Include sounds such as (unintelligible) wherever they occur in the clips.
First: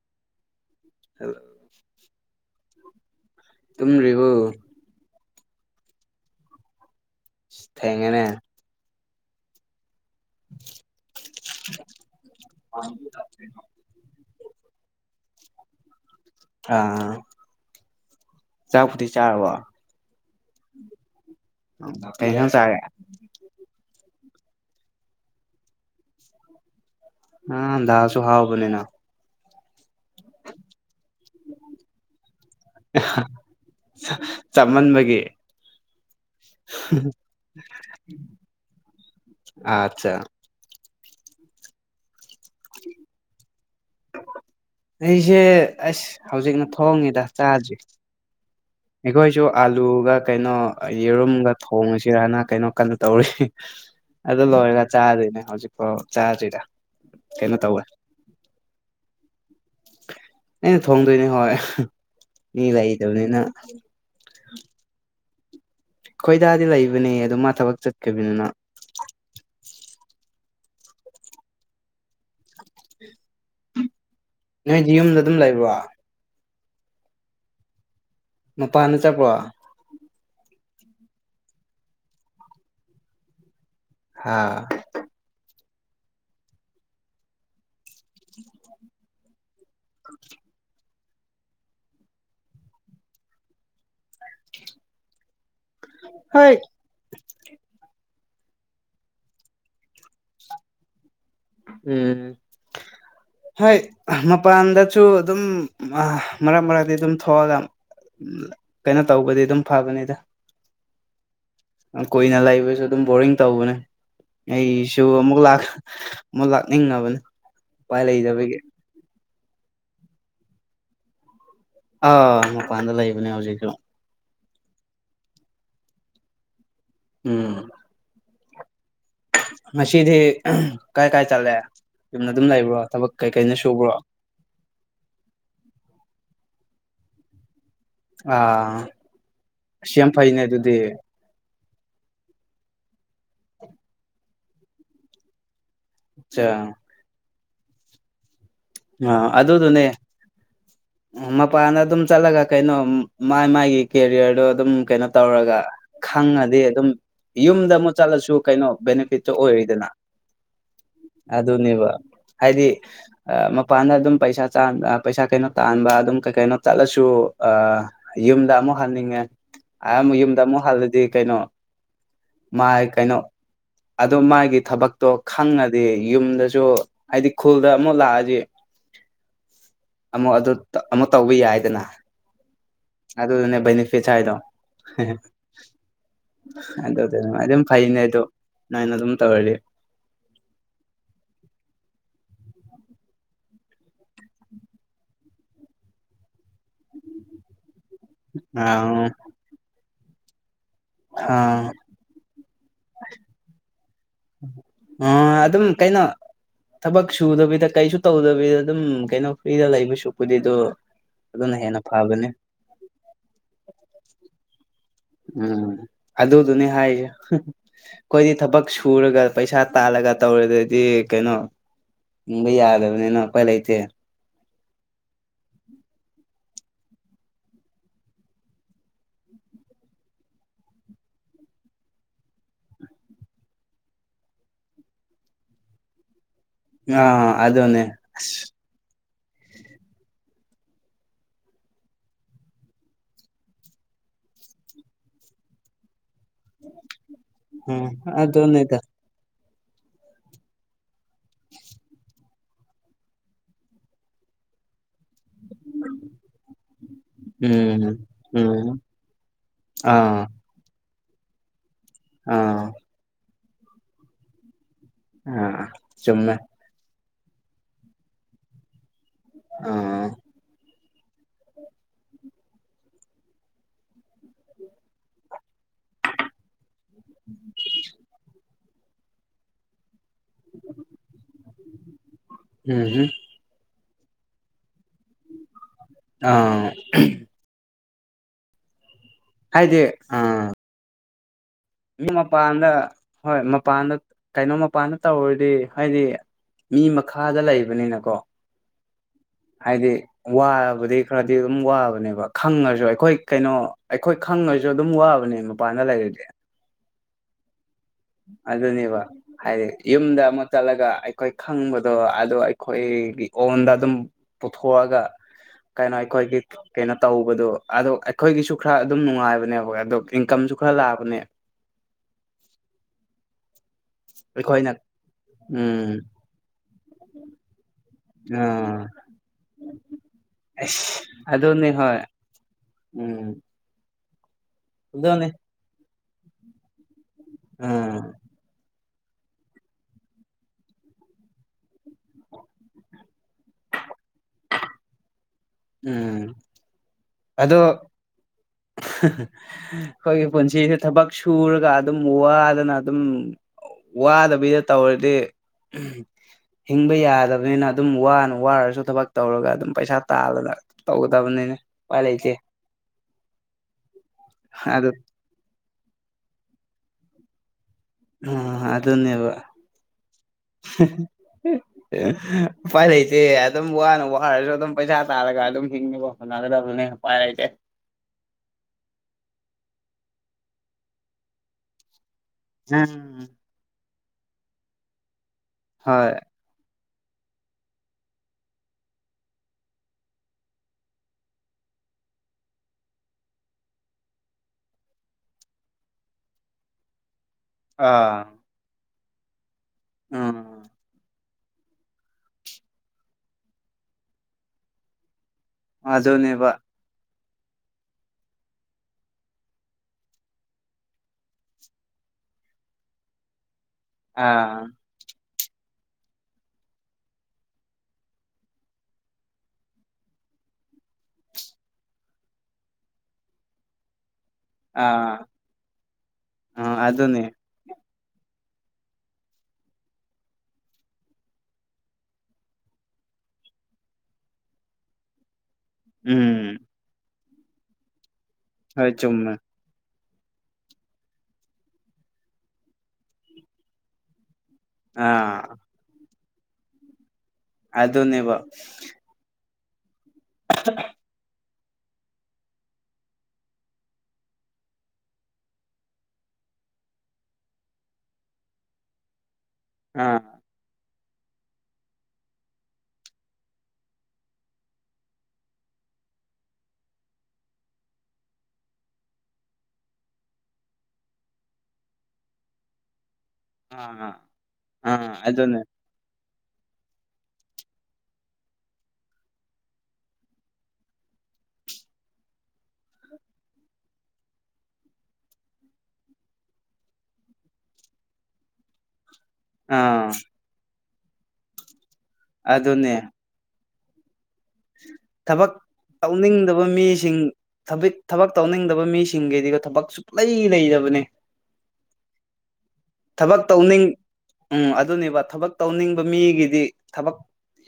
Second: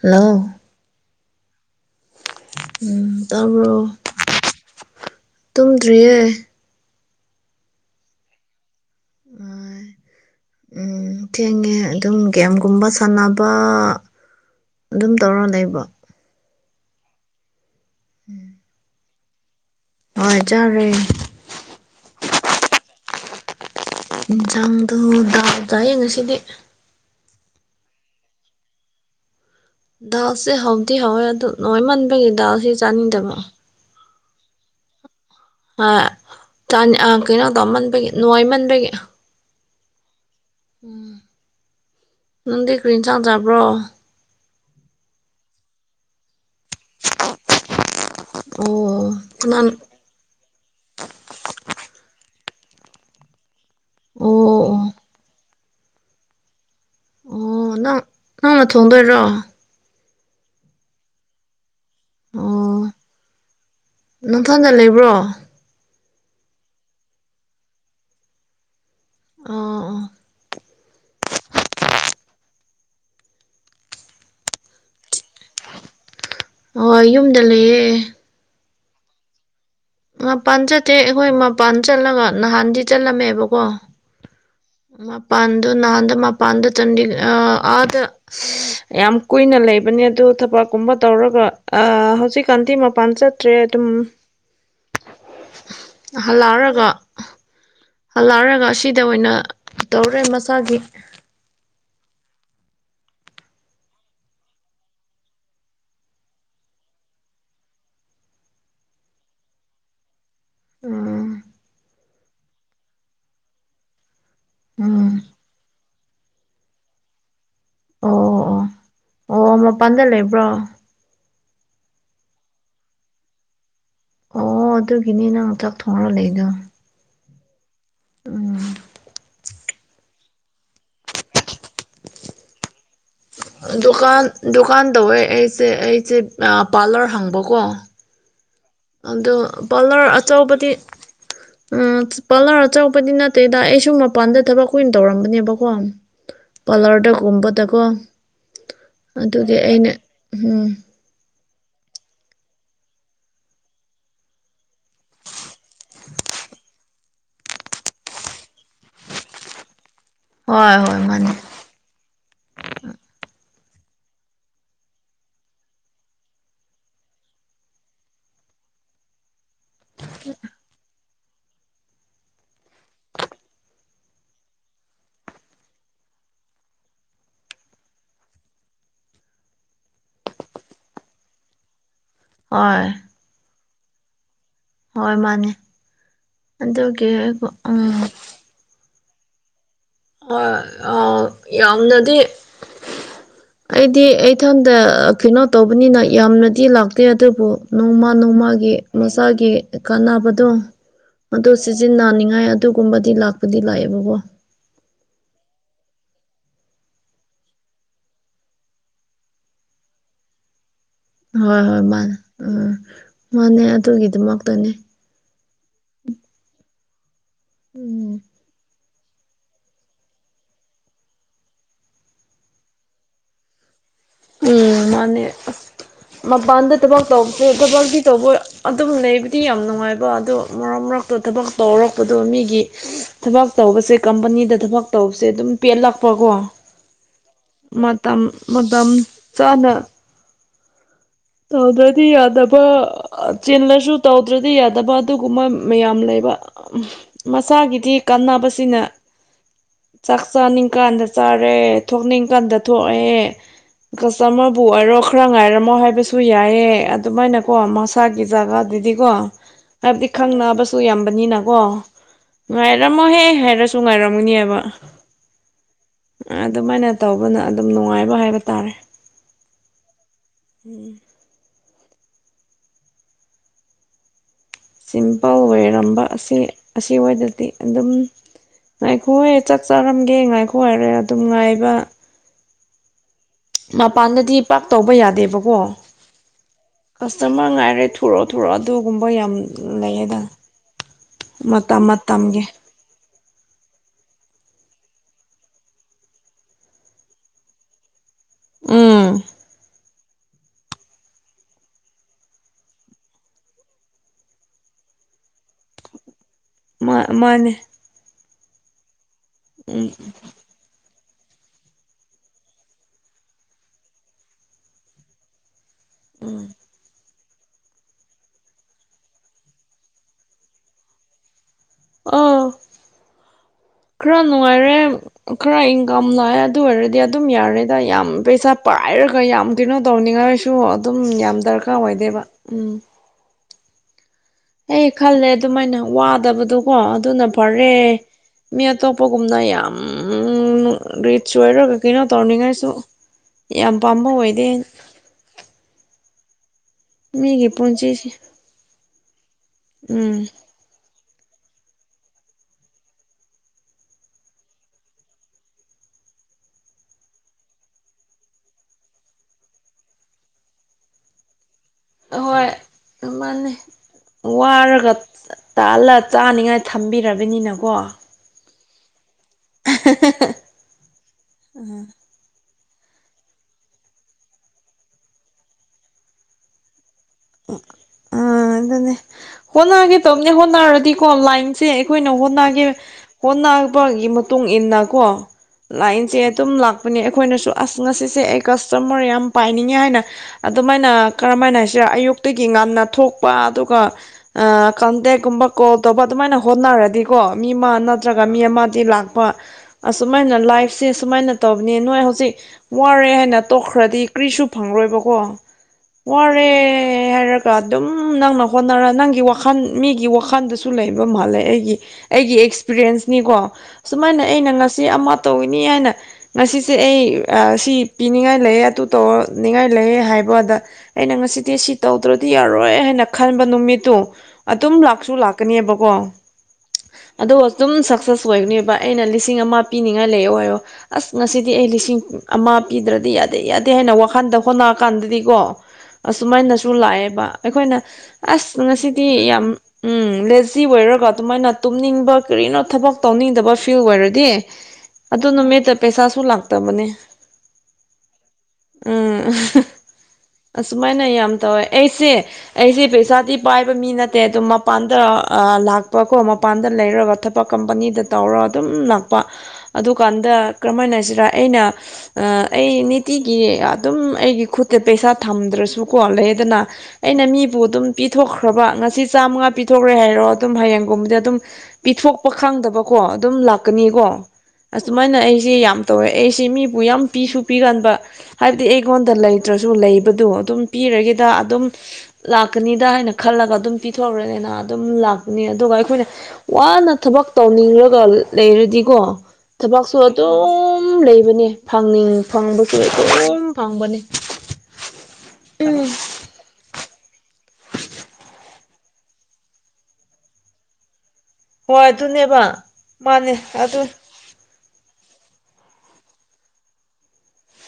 Hello hello ꯎꯝ ꯇꯥꯕ꯭ꯔꯣ ꯇꯨꯝꯗ꯭ꯔꯤꯕꯣ ꯇꯨꯝꯗ꯭ꯔꯤꯌꯦ ꯊꯦꯡꯉꯦꯅꯦ ꯎꯝ ꯊꯦꯡꯉꯦ ꯑꯗꯨꯝ ꯒꯦꯝꯒꯨꯝꯕ ꯁꯥꯟꯅꯕ ꯑꯗꯨꯝ ꯇꯧꯔ ꯂꯩꯕ ꯑꯥ ꯆꯥꯛꯄꯨꯗꯤ ꯆꯥꯔꯕꯣ ꯍꯣꯏ ꯆꯥꯔꯦ ꯀꯩ ꯍꯦꯟꯖꯥꯡ ꯆꯥꯔꯦ ꯖꯥꯡꯗꯨ ꯂꯥꯜ ꯆꯥꯏꯌꯦ ꯉꯁꯤꯗꯤ ꯑ ꯗꯥꯜꯁꯨ ꯍꯥꯎꯕꯅꯦꯅ ꯗꯥꯜꯁꯦ ꯍꯧꯗꯤ ꯍꯧꯋꯦ ꯑꯗꯨꯗ ꯅꯣꯡꯣꯏꯃꯟꯕꯒꯤ ꯗꯥꯜꯁꯤ ꯆꯥꯅꯤꯡꯗꯕ ꯆꯃꯟꯕꯒꯤ ꯀꯩꯅꯣ ꯇꯧꯃꯟꯕꯒꯤ ꯅꯣꯡꯉꯥꯏꯃꯟꯕꯒꯤ ꯑꯆꯥ ꯎꯝ ꯅꯪꯗꯤ ꯀꯔꯤ ꯑꯦꯆꯥꯡ ꯆꯥꯕ꯭ꯔꯣ ꯑꯩꯁꯦ ꯑꯁ ꯍꯧꯖꯤꯛꯅ ꯊꯣꯡꯉꯦꯗ ꯆꯥꯗ꯭ꯔꯤ ꯑꯣ ꯑꯩꯈꯣꯏꯁꯨ ꯀꯅꯥꯟ ꯑꯥꯂꯨꯒ ꯀꯩꯅꯣ ꯌꯦꯔꯨꯝꯒ ꯊꯣꯡꯉꯁꯤꯔꯅ ꯀꯩꯅꯣ ꯀꯟꯅ ꯇꯧꯔꯤ ꯑꯗꯨ ꯑꯣ ꯂꯣꯏꯔꯒ ꯑꯣ ꯆꯥꯗꯅꯦ ꯍꯧꯖꯤꯛꯥꯎ ꯆꯥꯗꯔꯤꯗ ꯑꯣ ꯅꯪ ꯅꯪ ꯅꯇꯣꯝꯗꯏꯔꯣ ꯑꯩꯅ ꯊꯣꯡꯗꯣꯏꯅꯤ ꯍꯣꯏ ꯃꯤ ꯑꯣ ꯂꯩꯇꯕꯅꯤꯅ ꯅꯊꯟꯗ ꯂꯩꯕ꯭ꯔꯣ ꯈꯣꯏꯗꯥꯗꯤ ꯂꯩꯕꯅꯦ ꯑꯗꯨ ꯃꯥ ꯊꯕꯛ ꯆꯠꯀꯕꯤꯅꯤꯅ ꯑꯥ ꯑꯥ ꯅꯣꯏꯗꯤ ꯌꯨꯝꯗ ꯑꯗꯨꯝ ꯂꯩꯕ꯭ꯔꯣ ꯑꯣ ꯌꯨꯝꯗ ꯂꯩꯌꯦ ꯃꯄꯥꯟꯗ ꯆꯠꯄ꯭ꯔꯣ ꯃꯄꯥꯟ ꯆꯠꯇꯦ ꯑꯩꯈꯣꯏ ꯃꯄꯥꯟ ꯆꯠꯂꯒ ꯅꯍꯥꯟꯗꯤ ꯆꯠꯂꯝꯃꯦꯕꯀꯣ ꯍꯥꯥ ꯃꯄꯥꯥꯟꯗ ꯅꯥꯟꯗ ꯃꯄꯗ (unintelligible) ꯑ ꯑꯗ ꯌꯥꯝ ꯀꯨꯏꯅ ꯂꯩ ꯅꯦ ꯑꯗꯨ ꯊꯕꯛꯀꯨꯝꯕ ꯇꯧꯔꯒ ꯍꯧꯖꯤꯛꯀꯥꯟꯗꯤ ꯃꯄꯥꯟ ꯆꯠꯇ꯭ꯔꯦ ꯑꯗꯨꯝ ꯍꯣꯏ ꯍꯜꯂꯛꯑꯒ ꯍꯜꯂꯛꯔꯒ ꯑꯁꯤꯗ ꯑꯣꯏꯅ ꯇꯧꯔꯦ ꯃꯁꯥꯒꯤ ꯎꯝ ꯍꯣꯏ ꯃꯄꯥꯟꯗꯁꯨ ꯑꯗꯨꯝ ꯑ ꯃꯔꯛ ꯃꯔꯛꯇꯤ ꯑꯗꯨꯝ ꯊꯣꯛꯑꯒ ꯀꯩꯅꯣ ꯇꯧꯕꯗꯤ ꯑꯗꯨꯝ ꯐꯕꯅꯤꯗ ꯎꯝ ꯌꯥꯝ ꯀꯨꯏꯅ ꯂꯩꯕꯁꯨ ꯑꯗꯨꯝ ꯕꯣꯔꯤꯡ ꯇꯧꯕꯅꯦ ꯑꯩꯁꯨ ꯎꯝ ꯑꯃꯨꯛ ꯑꯃꯨꯛ ꯂꯥꯛꯅꯤꯡꯉꯕꯅꯤ ꯎꯄꯥꯏ ꯑꯣ ꯂꯩꯇꯕꯒꯤ ꯑꯣ ꯃꯄꯥꯟꯗ ꯂꯩꯕ꯭ꯔꯣ ꯑꯥ ꯃꯄꯥꯟꯗ ꯂꯩꯕꯅꯦ ꯍꯧꯖꯤꯛꯁꯨ ꯑꯣ ꯑꯗꯨꯒꯤꯅꯤ ꯅꯪ ꯆꯥꯛ ꯊꯣꯡꯉ ꯂꯩꯗꯣ ꯎꯝ ꯎꯝ ꯉꯁꯤꯗꯤ ꯀꯥꯏ ꯀꯥꯏ ꯆꯠꯂꯦ ꯌꯨꯝꯅ ꯑꯗꯨꯝ ꯂꯩꯕ꯭ꯔꯣ ꯊꯕꯛ ꯀꯩꯀꯩꯅ ꯁꯨꯕ꯭ꯔꯣ ꯗꯨꯀꯥꯟ ꯗꯨꯀꯥꯟ ꯇꯧꯋꯦ ꯑꯩꯁꯦ ꯑꯩꯁꯦ ꯄꯥꯔꯂꯔ ꯍꯪꯕꯀꯣ ꯑꯥ ꯑꯗꯣ ꯑꯁ ꯄꯥꯂꯔ ꯌꯥꯝ ꯐꯩꯅꯦ ꯑꯆꯧꯕꯗꯤ ꯑꯗꯨꯗꯤ ꯄꯥꯂꯔ ꯑꯆꯧꯕꯗꯤ ꯅꯠꯇꯦꯗ ꯑꯩꯁꯨ ꯃꯄꯥꯟꯗ ꯊꯕꯛ ꯀꯨꯏꯅ ꯇꯧꯔꯝꯕꯅꯦꯕꯀꯣ ꯑꯆꯥ ꯀꯂꯔꯗꯒꯨꯝꯕꯗꯀꯣ ꯑꯗꯨꯗꯤ ꯑꯩꯅ ꯎꯝ ꯎ ꯃꯄꯥꯟꯗ ꯑꯗꯨꯝ ꯆꯠꯂꯒ ꯀꯩꯅꯣ ꯃꯥꯏ ꯃꯥꯥꯏꯒꯤ ꯀꯦꯔꯤꯌꯔꯗꯣ ꯑꯗꯨꯝ ꯀꯩꯅꯣ ꯇꯧꯔꯒ ꯈꯪꯉꯗꯤ ꯑꯗꯨꯝ ꯌꯨꯝꯗ ꯑꯃꯨꯛ ꯆꯠꯂꯁꯨ ꯀꯩꯅꯣ ꯕꯦꯅꯤꯐꯤꯠꯇꯣ ꯑꯣꯏꯔꯤꯗꯅ ꯍꯣꯏ ꯍꯣꯏ ꯃꯥꯅꯦ ꯑꯗꯨꯅꯦꯕ ꯍꯥꯏꯗꯤ ꯃꯄꯥꯟꯗ ꯑꯗꯨꯝ ꯄꯩꯁꯥ ꯄꯩꯁꯥ ꯀꯩꯅꯣ ꯇꯥꯟꯕ ꯑꯗꯨꯝ ꯀꯩ ꯀꯩꯅꯣ ꯆꯠꯂꯁꯨ ꯌꯨꯝꯗ ꯑꯃꯨꯛ ꯍꯟꯅꯤꯡꯉꯦ ꯑꯌꯥꯝ ꯌꯨꯝꯗ ꯑꯃꯨꯛ ꯍꯜꯂꯗꯤ ꯀꯩꯅꯣ ꯃꯥ ꯀꯩꯅꯣ ꯑꯗꯣ ꯃꯥꯒꯤ ꯊꯕꯛꯇꯣ ꯈꯪꯉꯗꯤ ꯌꯨꯝꯗꯁꯨ ꯍꯥꯏꯗꯤ ꯈꯨꯜꯗ ꯑꯃꯨꯛ ꯂꯥꯛꯑꯗꯤ ꯑꯃꯨꯛ ꯑꯗꯨ ꯑꯃꯨꯛ ꯇꯧꯕ ꯌꯥꯏꯗꯅ ꯍꯣꯏ ꯑꯗꯨꯗꯨꯅ ꯕꯦꯅꯤꯐꯤꯠꯁ ꯍꯥꯏꯗꯣ ꯍꯣꯏ ꯃꯥꯅꯦ ꯑꯗꯨꯒꯤ ꯑꯗꯨꯗꯨꯅꯦꯕ ꯑꯗꯨꯝ ꯐꯩꯅꯦ ꯎꯝ ꯑꯗꯣ ꯅꯣꯏꯅ ꯑꯗꯨꯝ ꯇꯧꯔꯗꯤ ꯑꯣꯏ ꯑ ꯌꯥꯝꯅꯗꯤ ꯑꯩꯗꯤ ꯏꯊꯟꯗ ꯀꯩꯅꯣ ꯇꯧꯕꯅꯤꯅ ꯌꯥꯝꯅꯗꯤ ꯂꯥꯛꯇꯦ ꯑꯗꯨꯕꯨ ꯅꯣꯡꯃ ꯅꯣꯡꯃꯒꯤ ꯑꯥ ꯃꯁꯥꯒꯤ ꯀꯥꯟꯅꯕꯗꯣ ꯃꯗꯨ ꯑꯥ ꯁꯤꯖꯤꯟ ꯅꯅꯤꯡꯉꯥꯏ ꯑꯗꯨꯒꯨꯝꯕꯗꯤ ꯂꯥꯛꯄꯗꯤ ꯂꯥꯛꯑꯦꯕꯀꯣ ꯑ ꯑꯗꯨꯝ ꯀꯩꯅꯣ ꯊꯕꯛ ꯁꯨꯗꯕꯤꯗ ꯀꯩꯁꯨ ꯇꯧꯗꯕꯤꯗ ꯑꯗꯨꯝ ꯀꯩꯅꯣ ꯐ꯭ꯔꯤꯗ ꯂꯩꯕꯁꯨꯛꯄꯨꯗꯤꯗꯨ ꯍꯣꯏ ꯍꯣꯏ ꯃꯥꯅꯦ ꯎꯝ ꯃꯥꯅꯦ ꯑꯗꯨꯒꯤꯗꯃꯛꯇꯅꯦ ꯎꯝ ꯑꯗꯨꯗꯨꯅꯦ ꯍꯥꯏꯖꯦ ꯎꯝ ꯈꯣꯏꯗꯤ ꯊꯕꯛ ꯁꯨ ꯄꯨꯔꯒ ꯄꯩꯁꯥ ꯇꯥꯜꯂꯒ ꯇꯧꯔꯦꯗꯗꯤ ꯀꯩꯅꯣ ꯍꯤꯡꯕ ꯌꯥꯗꯕꯅꯤꯅ ꯎꯄꯥꯏ ꯂꯩꯇꯦ ꯎꯝ ꯃꯥꯅꯦ ꯑꯁ ꯃꯄꯥꯟꯗ ꯊꯕꯛ ꯇꯧꯕꯁꯦ ꯊꯕꯛ ꯇꯧꯕ ꯑꯗꯨꯝ ꯂꯩꯕꯗꯤ ꯌꯥꯝ ꯅꯨꯡꯉꯥꯏꯕ ꯑꯗꯣ ꯃꯔꯛ ꯃꯔꯛ ꯇꯣ ꯊꯕꯛ ꯇꯧꯔꯛꯄꯗꯣ ꯃꯤꯒꯤ ꯊꯕꯛ ꯇꯧꯕꯁꯦ ꯀꯝꯄꯅꯤꯗ ꯊꯕꯛ ꯇꯧꯕꯁꯦ ꯑꯗꯨꯝ ꯄꯦꯜꯂꯛꯄꯀꯣ ꯑꯥ ꯑꯗꯨꯅꯦ ꯃꯇꯝ ꯑꯁ ꯃꯇꯝ ꯆꯥꯅ ꯇꯧꯗ꯭ꯔꯗꯤ ꯌꯥꯗꯕ ꯑꯥ ꯆꯤꯜꯂꯁꯨ ꯇꯧꯗ꯭ꯔꯗꯤ ꯌꯥꯗꯕ ꯑꯗꯨꯒꯨꯝꯕ ꯃꯌꯥꯝ ꯂꯩꯕ ꯎꯝ ꯃꯁꯥꯒꯤꯗꯤ ꯑꯗꯨꯅꯦꯗ ꯀꯥꯟꯅꯕꯁꯤꯅ ꯆꯥꯛ ꯆꯥꯅꯤꯡ ꯀꯥꯟꯗ ꯆꯥꯔꯦ ꯊꯣꯛꯅꯤꯡ ꯀꯥꯟꯗ ꯊꯣꯛꯑꯦ ꯀꯁꯇꯃꯔꯕꯨ ꯑꯣꯏꯔꯣ ꯈꯔ ꯉꯥꯏꯔꯝꯃꯣ ꯍꯥꯏꯕꯁꯨ ꯁꯨ ꯌꯥꯏꯌꯦ ꯑꯗꯨꯃꯥꯏꯅꯀꯣ ꯎꯝ ꯃꯁꯥꯒꯤ ꯎꯝ ꯖꯒꯥꯗꯨꯗꯤꯀꯣ ꯍꯥꯏꯕꯗꯤ ꯑꯥ ꯈꯪꯅꯕ ꯁꯨ ꯌꯥꯝꯕꯅꯤꯅ ꯀꯣ ꯑꯥ ꯉꯥꯏꯔꯝꯃꯣꯍꯦ ꯍꯥꯏꯔꯁꯨ ꯉꯥꯏꯔꯝꯒꯅꯤꯕ ꯑꯥ ꯆꯨꯝꯃꯦ ꯑꯗꯨꯃꯥꯏꯅ ꯇꯧꯕꯅ ꯑꯗꯨꯝ ꯅꯨꯡꯉꯥꯏꯕ ꯍꯥꯏꯕ ꯇꯥꯔꯦ ꯑ ꯎꯝ ꯁꯤꯝꯄꯜ ꯑꯣꯏꯔꯝꯕ ꯑꯁꯤ ꯑꯁꯤ ꯑꯣꯏꯗꯗꯤ ꯑꯗꯨꯝ ꯉꯥꯏꯈꯣꯍꯦ ꯆꯥꯛ ꯆꯥꯔꯝꯒꯦ ꯉꯥꯏꯈꯣ ꯍꯥꯏꯔꯦ ꯑꯗꯨꯝ ꯉꯥꯏꯕ ꯎꯝ ꯍꯝ ꯃꯄꯥꯟꯗꯗꯤ ꯄꯥꯛ ꯇꯧꯕ ꯌꯥꯗꯦꯕꯀꯣ ꯑꯥ ꯀꯁꯇꯃꯔ ꯉꯥꯏꯔꯦ ꯊꯨꯔꯣ ꯊꯨꯔꯣ ꯑꯗꯨꯒꯨꯝꯕ ꯌꯥꯝ ꯍꯥꯏꯗꯤ ꯑ ꯂꯩꯌꯦꯗ ꯃꯇꯝ ꯃꯤ ꯃꯇꯝꯒꯤ ꯃꯄꯥꯟꯗ ꯍꯣꯏ ꯃꯄꯥꯟꯗ ꯀꯩꯅꯣ ꯃꯄꯥꯟꯗ ꯇꯧꯔꯗꯤ ꯍꯥꯏꯗꯤ ꯃꯤ ꯃꯈꯥꯗ ꯂꯩꯕꯅꯤꯅꯀꯣ ꯎꯝ ꯍꯥꯏꯗꯤ ꯋꯥꯕꯗꯤ ꯈꯔꯗꯤ ꯑꯗꯨꯝ ꯋꯥꯕꯅꯦꯕ ꯈꯪꯉꯁꯨ ꯑꯩꯈꯣꯏ ꯀꯩꯅꯣ ꯑꯩꯈꯣꯏ ꯈꯪꯉꯁꯨ ꯑꯗꯨꯝ ꯋꯥꯕꯅꯦ ꯄꯥꯅ ꯂꯩꯔꯗꯤ ꯃꯥ ꯃꯥꯅꯦ ꯑꯗꯨꯅꯤꯕ ꯍꯥꯏꯗꯤ ꯎꯝ ꯌꯨꯝꯗ ꯑꯃ ꯆꯠꯂꯒ ꯑꯩꯈꯣꯏ ꯈꯪꯕꯗꯣ ꯑꯗꯣ ꯑꯩꯈꯣꯏꯒꯤ ꯑꯣꯟꯗ ꯑꯗꯨꯝ ꯄꯨꯊꯣꯛꯑꯒ ꯀꯩꯅꯣ ꯑꯩꯈꯣꯏꯒꯤ ꯎꯝ ꯀꯩꯅꯣ ꯇꯧꯕꯗꯣ ꯑꯗꯣ ꯑꯩꯈꯣꯏꯒꯤꯁꯨ ꯈꯔ ꯑꯗꯨꯝ ꯅꯨꯡꯉꯥꯏꯕꯅꯦꯕ ꯍꯣꯏ ꯑꯗꯣ ꯏꯟꯀꯝꯁꯨ ꯈꯔ ꯂꯥꯛꯄꯅꯦ ꯑꯣ ꯈꯔ ꯑꯩꯈꯣꯏꯅ ꯅꯨꯡꯉꯥꯏꯔꯦ ꯈꯔ ꯎꯝ ꯏꯪꯒꯝ ꯂꯥꯛꯑꯦ ꯑꯗꯨ ꯑꯣꯏꯔꯗꯤ ꯑꯗꯨꯝ ꯌꯥꯔꯦꯗ ꯌꯥꯝ ꯄꯩꯁꯥ ꯑꯥ ꯄꯥꯏꯔꯒ ꯌꯥꯝ ꯀꯩꯅꯣ ꯇꯧꯅꯤꯡꯉꯥꯏꯁꯨ ꯑꯗꯨꯝ ꯑꯁ ꯌꯥꯝ ꯑꯗꯨꯅꯦ ꯗꯔꯀꯥꯔ ꯍꯣꯏ ꯑꯣꯏꯗꯦꯕ ꯎꯝ꯫ ꯎꯝ ꯑꯦ ꯈꯜꯂꯦ ꯑꯗꯨꯅꯦ ꯑꯗꯨꯃꯥꯏꯅ ꯋꯥꯗꯕꯗꯨꯀꯣ ꯑꯗꯨꯅ ꯐꯔꯦ꯫ ꯎꯝ ꯃꯤ ꯑꯇꯣꯞꯄꯒꯨꯝꯅ ꯌꯥꯝ ꯔꯤꯆ ꯑꯣꯏꯔꯒ ꯀꯩꯅꯣ ꯇꯧꯅꯤꯡꯉꯥꯏꯁꯨ ꯌꯥꯝ ꯄꯥꯝꯕ ꯑꯣꯏꯗꯦ꯫ ꯎꯝ ꯃꯤꯒꯤ ꯑꯗꯣ ꯄꯨꯟꯁꯤꯁꯦ (unintelligible) ꯎꯝ ꯑꯈꯣꯏꯒꯤ ꯄꯨꯟꯁꯤꯁꯦ ꯊꯕꯛ ꯁꯨꯔꯒ ꯑꯗꯨꯝ ꯋꯥꯗꯅ ꯑꯗꯨꯝ ꯋꯥꯗꯕꯤꯗ ꯇꯧꯔꯗꯤ ꯍꯤꯡꯕ ꯌꯥꯗꯕꯅꯤꯅ ꯑꯗꯨꯝ ꯋꯥꯅ ꯋꯥꯔꯁꯨ ꯊꯕꯛ ꯇꯧꯔꯒ ꯑꯗꯨꯝ ꯄꯩꯁꯥ ꯇꯥꯜꯂꯒ ꯇꯧꯒꯗꯕꯅꯤꯅꯦ ꯎꯄꯥꯏ ꯂꯩꯇꯦ ꯑꯍꯣꯏ ꯃꯥꯅꯦ ꯑꯗꯨ ꯋꯥꯔꯒ ꯇꯥꯜꯂ ꯆꯥꯅꯤꯡꯉꯥꯏ ꯊꯝꯕꯤꯔꯕꯅꯤꯅꯀꯣ ꯑ ꯑꯗꯨꯟꯅꯦꯕ꯫ (unintelligible) (unintelligible) (unintelligible) ꯎꯄꯥꯏ ꯂꯩꯇꯦ ꯑꯗꯨꯝ ꯋꯥꯅ ꯋꯥꯔꯁꯨ ꯑꯗꯨꯝ ꯄꯩꯁꯥ ꯇꯥꯜꯒ ꯑꯗꯨꯝ ꯍꯤꯡꯅꯕꯣ ꯍꯣꯠꯅꯒꯗꯕꯅꯦ ꯎꯄꯥꯏ ꯂꯩꯇꯦ ꯑꯥ ꯑꯗꯨꯅꯦ ꯍꯣꯠꯅꯒꯦ ꯇꯧꯕꯅꯦ ꯍꯣꯠꯅꯔꯗꯤꯀꯣ ꯂꯥꯏꯟꯁꯦ ꯑꯩꯈꯣꯏꯅ ꯍꯣꯠꯅ (unintelligible) ꯎꯝ ꯍꯣꯠꯅꯕꯒꯤ ꯃꯇꯨꯡ ꯏꯟꯅ ꯀꯣ ꯍꯣꯏ ꯂꯥꯏꯟꯁꯦ ꯑꯗꯨꯝ ꯂꯥꯛꯄꯅꯤ ꯑꯩꯈꯣꯏꯅꯁꯨ ꯑꯁ ꯉꯁꯤꯁꯦ ꯑꯩ ꯀꯁꯇꯃꯔ ꯌꯥꯝ ꯄꯥꯏꯅꯤꯡꯉꯦ ꯍꯥꯏꯅ ꯑꯗꯨꯃꯥꯏꯅ ꯀꯔꯝ ꯍꯥꯏꯅ ꯍꯥꯏꯁꯤꯔ ꯑꯌꯨꯛ ꯑꯗꯨꯒꯤ ꯉꯟꯅ ꯊꯣꯛꯄ ꯑꯗꯨꯒ ꯀꯟꯇꯦꯛꯀꯨꯝꯕ ꯀꯣꯜ ꯇꯧꯕ ꯑꯗꯨꯃꯥꯏꯅ ꯍꯣꯠꯅꯔꯗꯤ ꯀꯣ ꯃꯤ ꯑꯃ ꯅꯠꯇ꯭ꯔꯒ ꯑꯥ ꯃꯤ ꯑꯃꯗꯤ ꯂꯥꯛꯄ ꯑꯁꯨꯃꯥꯏꯅ ꯎꯝ ꯂꯥꯏꯐ ꯁꯦ ꯁꯨꯃꯥꯏꯅ ꯇꯧꯕꯅꯦ ꯅꯣꯏ ꯍꯧꯖꯤꯛ ꯋꯥꯔꯦ ꯍꯥꯏꯅ ꯇꯣꯛꯈ꯭ꯔꯗꯤ ꯀꯔꯤꯁꯨ ꯐꯪꯔꯣꯏꯕꯀꯣ ꯋꯥꯔꯦ ꯑꯗꯨꯅꯦꯕ ꯑꯦ ꯍꯥꯏꯔꯒ ꯑꯗꯨꯝ ꯅꯪꯅ ꯍꯣꯠꯅꯔ ꯅꯪꯒꯤ ꯋꯥꯈꯟ ꯃꯤꯒꯤ ꯋꯥꯈꯟꯗꯁꯨ ꯂꯩꯕ ꯃꯥꯜꯂꯦ ꯑꯩꯒꯤ ꯑꯩꯒꯤ ꯑꯦꯛꯁꯄꯤꯔꯦꯟꯁꯅꯤꯀꯣ ꯁꯨꯃꯥꯏꯅ ꯑꯩꯅ ꯑꯥ ꯉꯁꯤ ꯑꯃ ꯇꯧꯒꯅꯤ ꯍꯥꯏꯅ ꯉꯁꯤꯁꯦ ꯑꯩ ꯁꯤ ꯄꯤꯅꯤꯡꯉꯥꯏ ꯂꯩꯑꯦ ꯑꯗꯨ ꯇꯧꯔꯅꯤꯡꯉꯥꯏ ꯂꯩꯑꯦ ꯍꯥꯏꯕꯣ ꯑꯗ ꯑꯩꯅ ꯉꯁꯤꯗꯤ ꯁꯤ ꯇꯧꯗ꯭ꯔꯗꯤ ꯌꯥꯔꯣꯏ ꯍꯥꯏꯅ ꯈꯟꯕ ꯅꯨꯃꯤꯠꯇꯨ ꯑꯗꯨꯝ ꯂꯥꯛꯁꯨ ꯑꯥ ꯂꯥꯛꯀꯅꯦꯕꯀꯣ ꯑꯥ ꯑꯗꯨꯅꯦ ꯑꯗꯨꯒ ꯑꯗꯨꯝ ꯁꯛꯁꯦꯁ ꯑꯣꯏꯒꯅꯦꯕ ꯑꯩꯅ ꯂꯤꯁꯤꯡ ꯑꯃ ꯄꯤꯅꯤꯡꯉꯥꯏ ꯂꯩꯌꯣ ꯑꯣꯏꯌꯣ꯫ ꯑꯁ ꯉꯁꯤꯗꯤ ꯑꯩ ꯂꯤꯁꯤꯡ ꯑꯃ ꯄꯤꯗ꯭ꯔꯗꯤ ꯌꯥꯗꯦ ꯌꯥꯗꯦ ꯍꯥꯏꯅ ꯋꯥꯈꯟꯗ ꯍꯣꯠꯅꯀꯥꯟꯗꯗꯤꯀꯣ꯫ ꯎꯝ ꯑꯁꯨꯃꯥꯏꯅꯁꯨ ꯂꯥꯛꯑꯦꯕ ꯑꯩꯈꯣꯏꯅ ꯑꯁ ꯍꯣꯏ ꯉꯁꯤꯗꯤ ꯆꯨꯝꯃꯦ ꯌꯥꯝ ꯎꯝ (inaudible) ꯂꯦꯖꯤ ꯑꯣꯏꯔꯒ ꯑꯗꯨꯃꯥꯏꯅ ꯇꯨꯝꯅꯤꯡꯕ ꯀꯔꯤꯅꯣ ꯊꯕꯛ ꯇꯧꯅꯤꯡꯗꯕ ꯐꯤꯜ ꯑꯣꯏꯔꯗꯤ ꯑꯗꯨ ꯑꯥ ꯅꯨꯃꯤꯠꯇ ꯄꯩꯁꯥꯁꯨ ꯂꯥꯛꯇꯕꯅꯦ꯫ ꯑꯗꯨ ꯅꯦꯕ ꯎꯝ (unintelligible) ꯑꯁꯨꯃꯥꯏꯅ ꯌꯥꯝ ꯇꯧꯋꯦ ꯑꯩꯁꯦ ꯑꯩꯁꯤ ꯄꯩꯁꯥꯗꯤ ꯄꯥꯏꯕ ꯃꯤ ꯅꯠꯇꯦ ꯑꯗꯨꯝ ꯃꯄꯥꯟꯗ ꯂꯥꯛꯄꯀꯣ ꯃꯄꯥꯟꯗ ꯂꯩꯔꯒ ꯊꯕ ꯄ ꯀꯝꯄꯅꯤꯗ ꯇꯧꯔ ꯑꯗꯨꯝ ꯂꯥꯛꯄ ꯑꯥ ꯑꯗꯨꯀꯥꯟꯗ ꯀꯔꯝꯍꯥꯏꯅ ꯍꯥꯏꯁꯤꯔ ꯑꯩꯅ ꯑ ꯑꯩ ꯅꯤꯇꯤꯒꯤ ꯑꯗꯨꯝ ꯑꯩꯒꯤ ꯈꯨꯠꯇ ꯄꯩꯁꯥ ꯊꯝꯗ꯭ꯔꯁꯨꯀꯣ ꯂꯩ ꯗꯨꯅ ꯑꯩꯅ ꯃꯤꯕꯨ ꯑꯗꯨꯝ ꯄꯤꯊꯣꯛꯈ꯭ꯔꯕ ꯉꯁꯤ ꯆꯥꯝꯃꯉꯥ ꯄꯤꯊꯣꯛꯈ꯭ꯔꯦ ꯍꯥꯏꯔꯣ ꯑꯗꯨꯝ ꯍꯌꯦꯡꯒꯨꯝꯕꯗꯤ ꯑꯗꯨꯝ ꯄꯤꯊꯣꯛꯄ ꯈꯪꯗꯕꯀꯣ ꯑꯗꯨꯝ ꯂꯥꯛꯀꯅꯤꯀꯣ ꯑꯥ ꯑꯥ ꯑꯁꯨꯃꯥꯏꯅ ꯑꯩꯁꯦ ꯑꯗꯨꯅꯦ ꯌꯥꯝ ꯇꯧꯋꯦ ꯑꯩꯁꯦ ꯃꯤꯕꯨ ꯌꯥꯝ ꯄꯤꯁꯨ ꯄꯤꯒꯟꯕ ꯍꯥꯏꯕꯗꯤ ꯑꯩꯉꯣꯟꯗ ꯂꯩꯇ꯭ꯔꯁꯨ ꯂꯩꯕꯗꯨ ꯑꯗꯨꯝ ꯄꯤꯔꯒꯦꯗ ꯑꯗꯨꯝ ꯂꯥꯛꯀꯅꯤꯗ ꯍꯥꯏꯅ ꯈꯜꯂꯒ ꯑꯗꯨꯝ ꯄꯤꯊꯣꯛꯔꯦꯅꯦꯅ ꯑꯗꯨꯝ ꯂꯥꯛꯀꯅꯤ ꯑꯗꯨꯒ ꯑꯩꯈꯣꯏꯅ ꯋꯥꯅ ꯊꯕꯛ ꯇꯧꯅꯤꯡꯔꯒ ꯂꯩꯔꯗꯤꯀꯣ ꯊꯕꯛꯁꯨ ꯑꯥ ꯑꯗꯨꯝ ꯂꯩꯕꯅꯦ ꯐꯪꯅꯤꯡ ꯐꯪꯕꯁꯨ ꯑꯗꯨꯅꯦ ꯑꯗꯨꯝ ꯐꯪꯕꯅꯤ ꯊꯕꯛ ꯇꯧꯅꯤꯡꯗꯕ ꯃꯤꯁꯤꯡ ꯊꯛ ꯊꯕꯛ ꯇꯧꯅꯤꯡꯗꯕ ꯃꯤꯁꯤꯡꯒꯤꯗꯤꯒꯣ ꯊꯕꯛ ꯁꯨꯛꯂꯩ ꯂꯩꯇꯕꯅꯦ ꯍꯣꯏ ꯑꯗꯨꯅꯦꯕ ꯃꯥꯅꯦ ꯊꯕꯛ ꯑꯗꯨ ꯇꯧꯅꯤꯡ ꯎꯝ ꯑꯗꯨꯅꯦꯕ ꯊꯕꯛ ꯇꯧꯅꯤꯡꯕ ꯃꯤꯒꯤꯗꯤ ꯊꯕꯛ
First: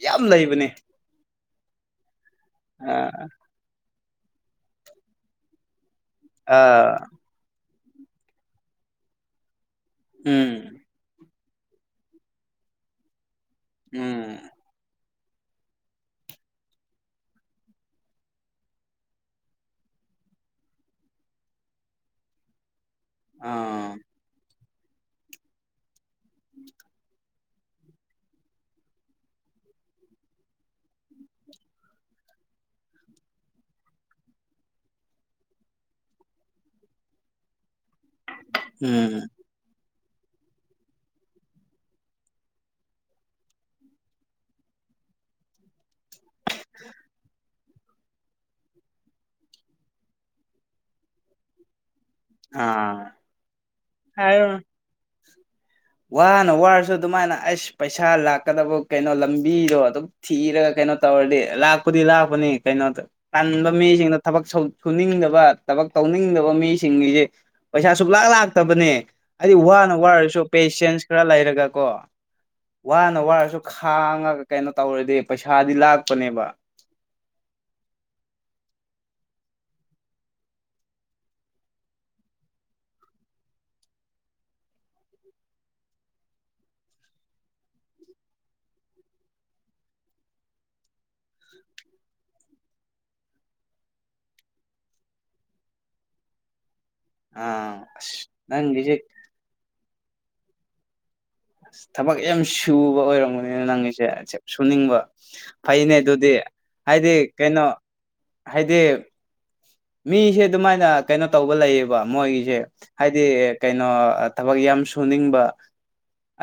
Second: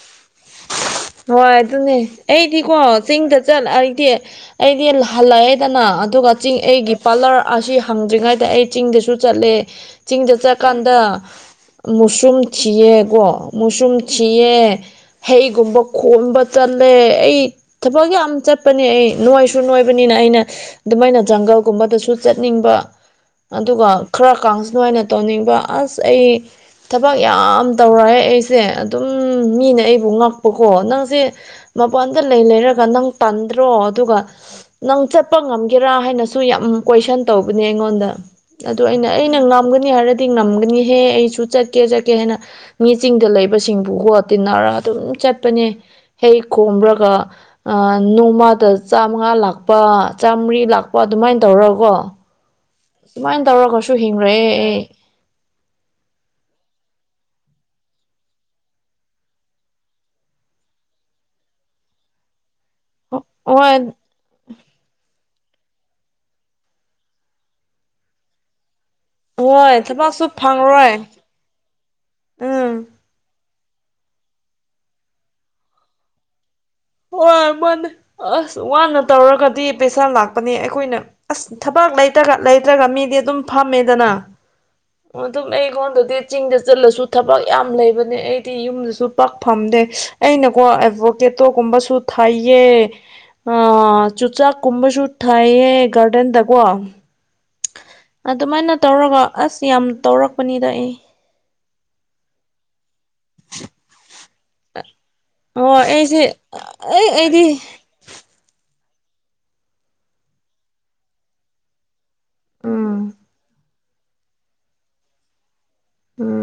ꯌꯥꯝ ꯂꯩꯕꯅꯦ ꯍꯣꯏ ꯑꯗꯨꯅꯦ ꯑꯩꯗꯤꯀꯣ ꯆꯤꯡꯗ ꯆꯜ ꯑꯩꯗꯤ ꯑꯩꯗꯤ ꯍꯜꯂꯛꯑꯦꯗꯅ ꯑꯗꯨꯒ ꯆꯤꯡ ꯑꯩꯒꯤ ꯑꯥ ꯄꯥꯂꯔ ꯑꯁꯤ ꯍꯪꯗ꯭ꯔꯤꯉꯩꯗ ꯑꯩ ꯆꯤꯡꯗꯁꯨ ꯆꯠꯂꯦ ꯆꯤꯡꯗ ꯎꯝ ꯆꯠꯀꯥꯟꯗ ꯗ ꯃꯨꯁꯔꯨꯝ ꯊꯤꯌꯦꯀꯣ ꯃꯨꯁꯔꯨꯝ ꯎꯝ ꯊꯤꯌꯦ ꯍꯩꯒꯨꯝꯕ ꯈꯣꯝꯕ ꯆꯠꯂꯦ ꯑꯩ ꯊꯕꯛ ꯌꯥꯝ ꯆꯠꯄꯅꯦ ꯑꯩ ꯅꯣꯏꯁꯨ ꯅꯣꯏꯕꯅꯤꯅ ꯑꯩꯅ ꯑꯗꯨꯃꯥꯏꯅ ꯖꯪꯒꯜꯒꯨꯝꯕꯗꯁꯨ ꯆꯠꯅꯤꯡꯕ ꯑꯗꯨꯒ ꯑꯥ ꯈꯔ ꯀꯥꯡꯁꯅꯨ ꯍꯥꯏꯅ ꯇꯧꯅꯤꯡꯕ ꯑꯁ ꯑꯩ ꯊꯕꯛ ꯌꯥꯝ ꯇꯧꯔꯑꯦ ꯑꯩꯁꯦ ꯑꯗꯨꯝ ꯃꯤꯅ ꯑꯩ ꯐ ꯉꯥꯛꯄꯀꯣ ꯅꯪꯁꯦ ꯃꯄꯥꯟꯗ ꯂꯩ ꯂꯩꯔꯒ ꯅꯪ ꯇꯟꯗ꯭ꯔꯣ ꯑꯗꯨꯒ ꯅꯪ ꯆꯠꯄ ꯉꯝꯒꯦꯔꯥ ꯍꯥꯏꯅꯁꯨ ꯌꯥꯝ ꯀꯣꯏꯁꯟ ꯇꯧꯕꯅꯦ ꯑꯩꯉꯣꯟꯗ ꯑꯗꯨ ꯑꯩꯅ ꯎꯝ ꯑꯩꯅ ꯉꯥꯝꯒꯅꯤ ꯍꯥꯏꯔꯗꯤ ꯉꯝꯒꯅꯤꯍꯦ ꯑꯩꯁꯨ ꯆꯠꯀꯦ ꯆꯠꯀꯦ ꯍꯥꯏꯅ ꯃꯤ ꯆꯤꯡꯗ ꯂꯩꯕꯁꯤꯡꯕꯨꯒꯣ ꯇꯤꯟꯅꯔ ꯑꯗꯨꯝ ꯆꯠꯄꯅꯦ ꯍꯦꯛ ꯈꯣꯝꯕ꯭ꯔꯒ ꯅꯣꯡꯃꯗ ꯆꯥꯃꯉꯥ ꯂꯥꯛꯄ ꯆꯥꯝꯃꯔꯤ ꯂꯥꯛꯄ ꯑꯗꯨꯃꯥꯏꯅ ꯇꯧꯔꯒꯀꯣ ꯑꯥ ꯁꯨꯃꯥꯏꯅ ꯇꯧꯔꯒꯁꯨ ꯍꯤꯡꯔꯦ ꯍꯥꯏꯔꯣ ꯑꯩ ꯋꯥꯅ ꯋꯥꯔꯁꯨ ꯑꯗꯨꯃꯥꯏꯅ ꯑꯁ ꯄꯩꯁꯥ ꯂꯥꯛꯀꯗꯕ ꯀꯩꯅꯣ ꯂꯝꯕꯤꯗꯣ ꯑꯗꯨꯝ ꯊꯤꯔꯒ ꯀꯩꯅꯣ ꯇꯧꯔꯗꯤ ꯂꯥꯛꯄꯨꯗꯤ ꯂꯥꯛꯄꯅꯤ ꯀꯩꯅꯣꯗ ꯇꯟꯕ ꯍꯣꯏ ꯃꯤꯁꯤꯡꯅ ꯊꯕꯛ ꯁꯧ ꯁꯨꯅꯤꯡꯗꯕ ꯊꯕꯛ ꯇꯧꯅꯤꯡꯗꯕ ꯃꯤꯁꯤꯡꯒꯤꯗꯤ ꯄꯩꯁꯥ ꯁꯨꯛꯂꯥꯛ ꯂꯥꯛꯇꯕꯅꯦ ꯍꯥꯏꯗꯤ ꯍꯣꯏ ꯋꯥꯅ ꯊꯕꯛꯁꯨ ꯋꯥꯔꯁꯨ ꯐꯪꯔꯣꯏ ꯄꯦꯁꯦꯟꯁ ꯈꯔ ꯂꯩꯔꯒꯀꯣ ꯎꯝ ꯋꯥꯅ ꯋꯥꯔꯁꯨ ꯈꯥꯡꯉꯒ ꯀꯩꯅꯣ ꯇꯧꯔꯗꯤ ꯄꯩꯁꯥꯗꯤ ꯂꯥꯛꯄꯅꯦꯕ ꯍꯣꯏ ꯃꯥꯅꯤ ꯑꯁ ꯋꯥꯅ ꯇꯧꯔꯒꯗꯤ ꯄꯩꯁꯥ ꯂꯥꯛꯄꯅꯦ ꯑꯩꯈꯣꯏꯅ ꯑꯁ ꯊꯕꯛ ꯂꯩꯇꯒ ꯂꯩꯇ꯭ꯔꯒ ꯃꯤꯗꯤ ꯑꯗꯨꯝ ꯐꯝꯃꯦꯗꯅ (inaudible) ꯑꯗꯨꯝ ꯑꯩꯉꯣꯟꯗꯗꯤ ꯆꯤꯡꯗ ꯆꯠꯂꯁꯨ ꯊꯕꯛ ꯌꯥꯝ ꯂꯩꯕꯅꯦ ꯑꯩꯗꯤ ꯌꯨꯝꯗꯁꯨ ꯄꯥꯛ ꯐꯝꯗꯦ ꯑꯩꯅꯀꯣ ꯑꯦꯠꯚꯣꯀꯥꯇꯣꯒꯨꯝꯕꯁꯨ ꯊꯥꯏꯌꯦ ꯑ ꯆꯨꯆꯥꯛꯀꯨꯝꯕꯁꯨ ꯊꯥꯏꯌꯦ ꯒꯥꯔꯗꯦꯟꯗꯀꯣ ꯑꯥ ꯑꯁ ꯑꯗꯨꯃꯥꯏꯅ ꯅꯪꯒꯤꯁꯦ ꯇꯧꯔꯒ ꯑꯁ ꯌꯥꯝ ꯇꯧꯔꯛꯄꯅꯤꯗ ꯑꯩ ꯊꯕꯛ ꯌꯥꯝ ꯁꯨꯕ ꯑꯣꯏꯔꯝꯕꯅꯤꯅ ꯅꯪꯒꯤꯁꯦ ꯁꯨꯅꯤꯡꯕ ꯍꯣꯏ ꯐꯩꯅꯦ ꯑꯩꯁꯦ ꯑꯗꯨꯗꯤ ꯑꯩ ꯍꯥꯏꯗꯤ ꯑꯩꯗꯤ ꯀꯩꯅꯣ ꯍꯥꯏꯗꯤ ꯃꯤꯁꯦ ꯑꯗꯨꯃꯥꯏꯅ ꯀꯩꯅꯣ ꯇꯧꯕ ꯂꯩꯌꯦꯕ ꯃꯣꯏꯒꯤꯁꯦ ꯎꯝ ꯍꯥꯏꯗꯤ ꯀꯩꯅꯣ ꯊꯕꯛ ꯌꯥꯝ ꯁꯨꯅꯤꯡꯕ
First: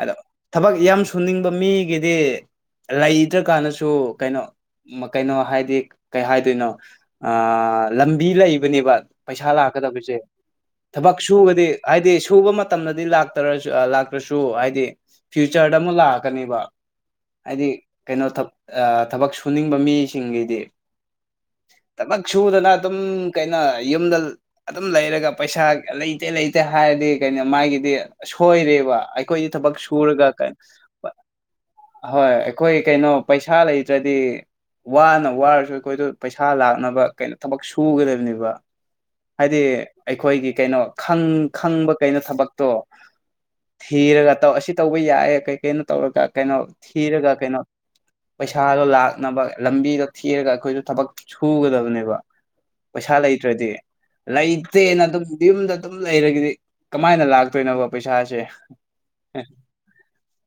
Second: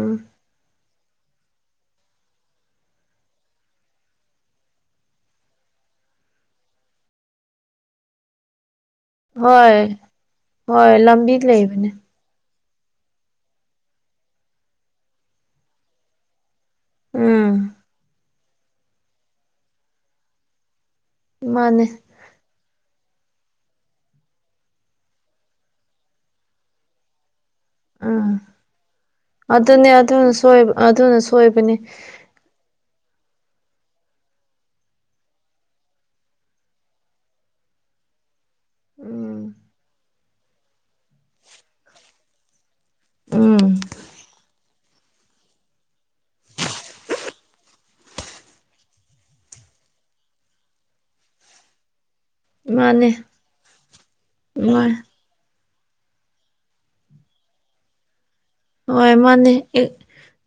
ꯑꯗꯣ ꯊꯕꯛ ꯌꯥꯝ ꯊꯨꯅꯤꯡꯕ ꯃꯤꯒꯤꯗꯤ ꯂꯩꯇ꯭ꯔꯀꯥꯟꯗꯁꯨ ꯀꯩꯅꯣ ꯀꯩꯅꯣ ꯍꯥꯏꯗꯤ ꯀꯩ ꯍꯥꯏꯗꯣꯏꯅꯣ ꯑ ꯂꯝꯕꯤ ꯂꯩꯕꯅꯦꯕ ꯄꯩꯁꯥ ꯍꯣꯏ ꯂꯥꯛꯀꯗꯕꯁꯦ ꯍꯣꯏ ꯊꯕꯛ ꯂꯝꯕꯤ ꯁꯨꯕꯗꯤ ꯂꯩꯕꯅꯦ ꯍꯥꯏꯗꯤ ꯁꯨꯕ ꯃꯇꯝꯗꯗꯤ ꯂꯥꯛ ꯁꯨ ꯂꯥꯛꯇ꯭ꯔꯁꯨ ꯍꯥꯏꯗꯤ ꯐ꯭ꯌꯨꯆꯔꯗ ꯑꯃꯨꯛ ꯂꯥꯛꯀꯅꯦꯕ ꯎꯝ ꯍꯥꯏꯗꯤ ꯀꯩꯅꯣ ꯊꯕꯛ ꯁꯨꯅꯤꯡꯕ ꯃꯤꯁꯤꯡꯒꯤꯗꯤ ꯃꯅꯦ ꯊꯕꯛ ꯁꯨꯗꯅ ꯑꯗꯨꯝ ꯀꯩꯅꯣ ꯌꯨꯝꯗ ꯑꯗꯨꯝ ꯂꯩꯔꯒ ꯄꯩꯁꯥ ꯂꯩꯇꯦ ꯂꯩꯇꯦ ꯍꯥꯏꯔꯗꯤ ꯀꯩꯅꯣ ꯃꯥꯒꯤ ꯎꯝ ꯁꯣꯏꯔꯦꯕ ꯑꯩꯈꯣꯏꯗꯤ ꯊꯕꯛ ꯑꯗꯨꯅꯦ ꯑꯗꯨꯅ ꯁꯨꯔꯒ ꯀꯩꯅꯣ ꯁꯣꯏꯕ ꯑꯗꯨꯅ ꯁꯣꯏꯕꯅꯦ ꯍꯣꯏ ꯑꯩꯈꯣꯏ ꯀꯩꯅꯣ ꯄꯩꯁꯥ ꯂꯩꯇ꯭ꯔꯗꯤ ꯋꯥꯅ ꯋꯥꯔꯁꯨ ꯑꯩꯈꯣꯏꯗꯣ ꯄꯩꯁꯥ ꯂꯥꯛꯅꯕ ꯀꯩꯅꯣ ꯊꯕꯛ ꯁꯨꯒꯗꯕꯅꯦꯕ ꯎꯝ ꯍꯥꯏꯗꯤ ꯑꯩꯈꯣꯏꯒꯤ ꯀꯩꯅꯣ ꯈꯪ ꯈꯪꯕ ꯀꯩꯅꯣ ꯊꯕꯛꯇꯣ ꯎꯝ ꯊꯤꯔꯒ ꯇꯧ ꯑꯁꯤ ꯇꯧꯕ ꯌꯥꯏ ꯀꯩ ꯀꯩꯅꯣ ꯇꯧꯔꯒ ꯀꯩꯅꯣ ꯊꯤꯔꯒ ꯀꯩꯅꯣ ꯄꯩꯁꯥꯗꯣ ꯂꯥꯛꯅꯕ ꯂꯝꯕꯤꯗꯣ ꯊꯤꯔꯒ ꯑꯩꯈꯣꯏꯁꯨ ꯊꯕꯛ ꯁꯨꯒꯗꯕꯅꯦꯕ ꯃꯥꯅꯦ ꯄꯩꯁꯥ ꯂꯩꯇ꯭ꯔꯗꯤ ꯃꯥ ꯂꯩꯇꯦꯅ ꯑꯗꯨꯝ ꯌꯨꯝꯗ ꯑꯗꯨꯝ ꯂꯩꯔꯒꯗꯤ ꯀꯃꯥꯏꯅ ꯂꯥꯛꯇꯣꯏꯅꯣꯕ ꯄꯩꯁꯥꯁꯦ ꯍꯣꯏ ꯃꯥꯅꯦ ꯑꯦꯛ꯫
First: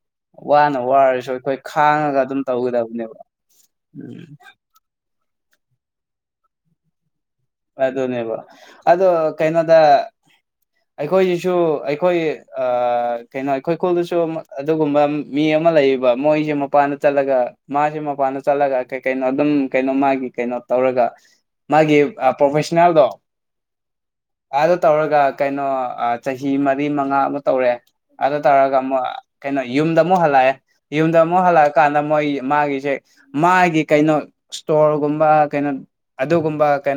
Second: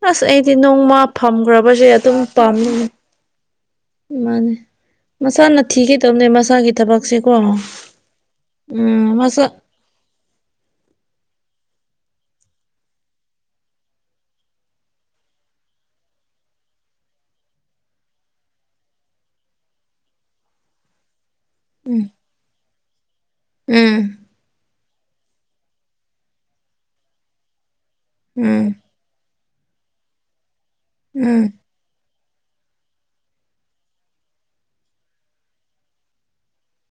ꯑꯁ ꯑꯩꯗꯤ ꯋꯥꯅ ꯅꯣꯡꯃ ꯋꯥꯔꯁꯨ ꯑꯩꯈꯣꯏ ꯐꯝꯒꯔꯕꯁꯦ ꯑꯗꯨꯝ ꯈꯥꯡꯉꯒ ꯄꯥꯝꯃꯤꯅꯦ ꯇꯧꯒꯗꯕꯅꯦꯕ ꯎꯝ ꯃꯥꯅꯦ ꯃꯁꯥꯅ ꯊꯤꯒꯗꯧꯅꯦ ꯃꯁꯥꯒꯤ ꯊꯕꯛꯁꯦꯀꯣ ꯍꯣꯏ ꯑꯗꯨꯗꯅꯦꯕ ꯑꯗꯨ ꯎꯝ ꯃꯁꯥ ꯀꯩꯩꯅꯣꯗ꯫ ꯑꯩꯈꯣꯏꯁꯤꯁꯨ ꯑꯩꯈꯣꯏ ꯀꯩꯅꯣ ꯑꯩꯈꯣꯏ ꯈꯨꯨꯜꯗꯁꯨ ꯑꯗꯨꯒꯨꯝꯕ ꯃꯤ ꯑꯃ ꯂꯩꯌꯦꯕ ꯃꯣꯏꯁꯦ ꯃꯄꯥꯟꯗ ꯆꯠꯂꯒ ꯃꯥꯖꯦ ꯃꯄꯥꯟꯗ ꯆꯠꯂꯒ ꯀꯩ ꯀꯩꯅꯣ ꯑꯗꯨꯝ ꯀꯩꯅꯣ ꯃꯥꯒꯤ ꯀꯩꯅꯣ ꯇꯧꯔꯒ ꯃꯥꯒꯤ ꯑ ꯄ꯭ꯔꯣꯐꯦꯁꯅꯦꯜꯗꯣ ꯎꯝ꯫ ꯑꯥꯗ ꯇꯧꯔꯒ ꯀꯩꯅꯣ ꯆꯍꯤ ꯃꯔꯤ ꯃꯉꯥ ꯑꯃ ꯇꯧꯔꯦ ꯑꯗꯨ ꯎꯝ ꯇꯧꯔꯒ ꯑꯃꯨꯛ ꯀꯩꯅꯣ ꯌꯨꯝꯗ ꯑꯃꯨꯛ ꯍꯜꯂꯛꯑꯦ ꯌꯨꯝꯗ ꯑꯃꯨꯛ ꯎꯝ ꯍꯜꯂꯛ꯫ ꯀꯥꯟꯗ ꯃꯣꯏ ꯃꯥꯒꯤꯁꯦ ꯃꯥꯒꯤ ꯀꯩꯅꯣ ꯁꯇꯣꯔꯒꯨꯝꯕ ꯀꯩꯅꯣ ꯑꯗꯨꯒꯨꯝꯕ ꯀꯩ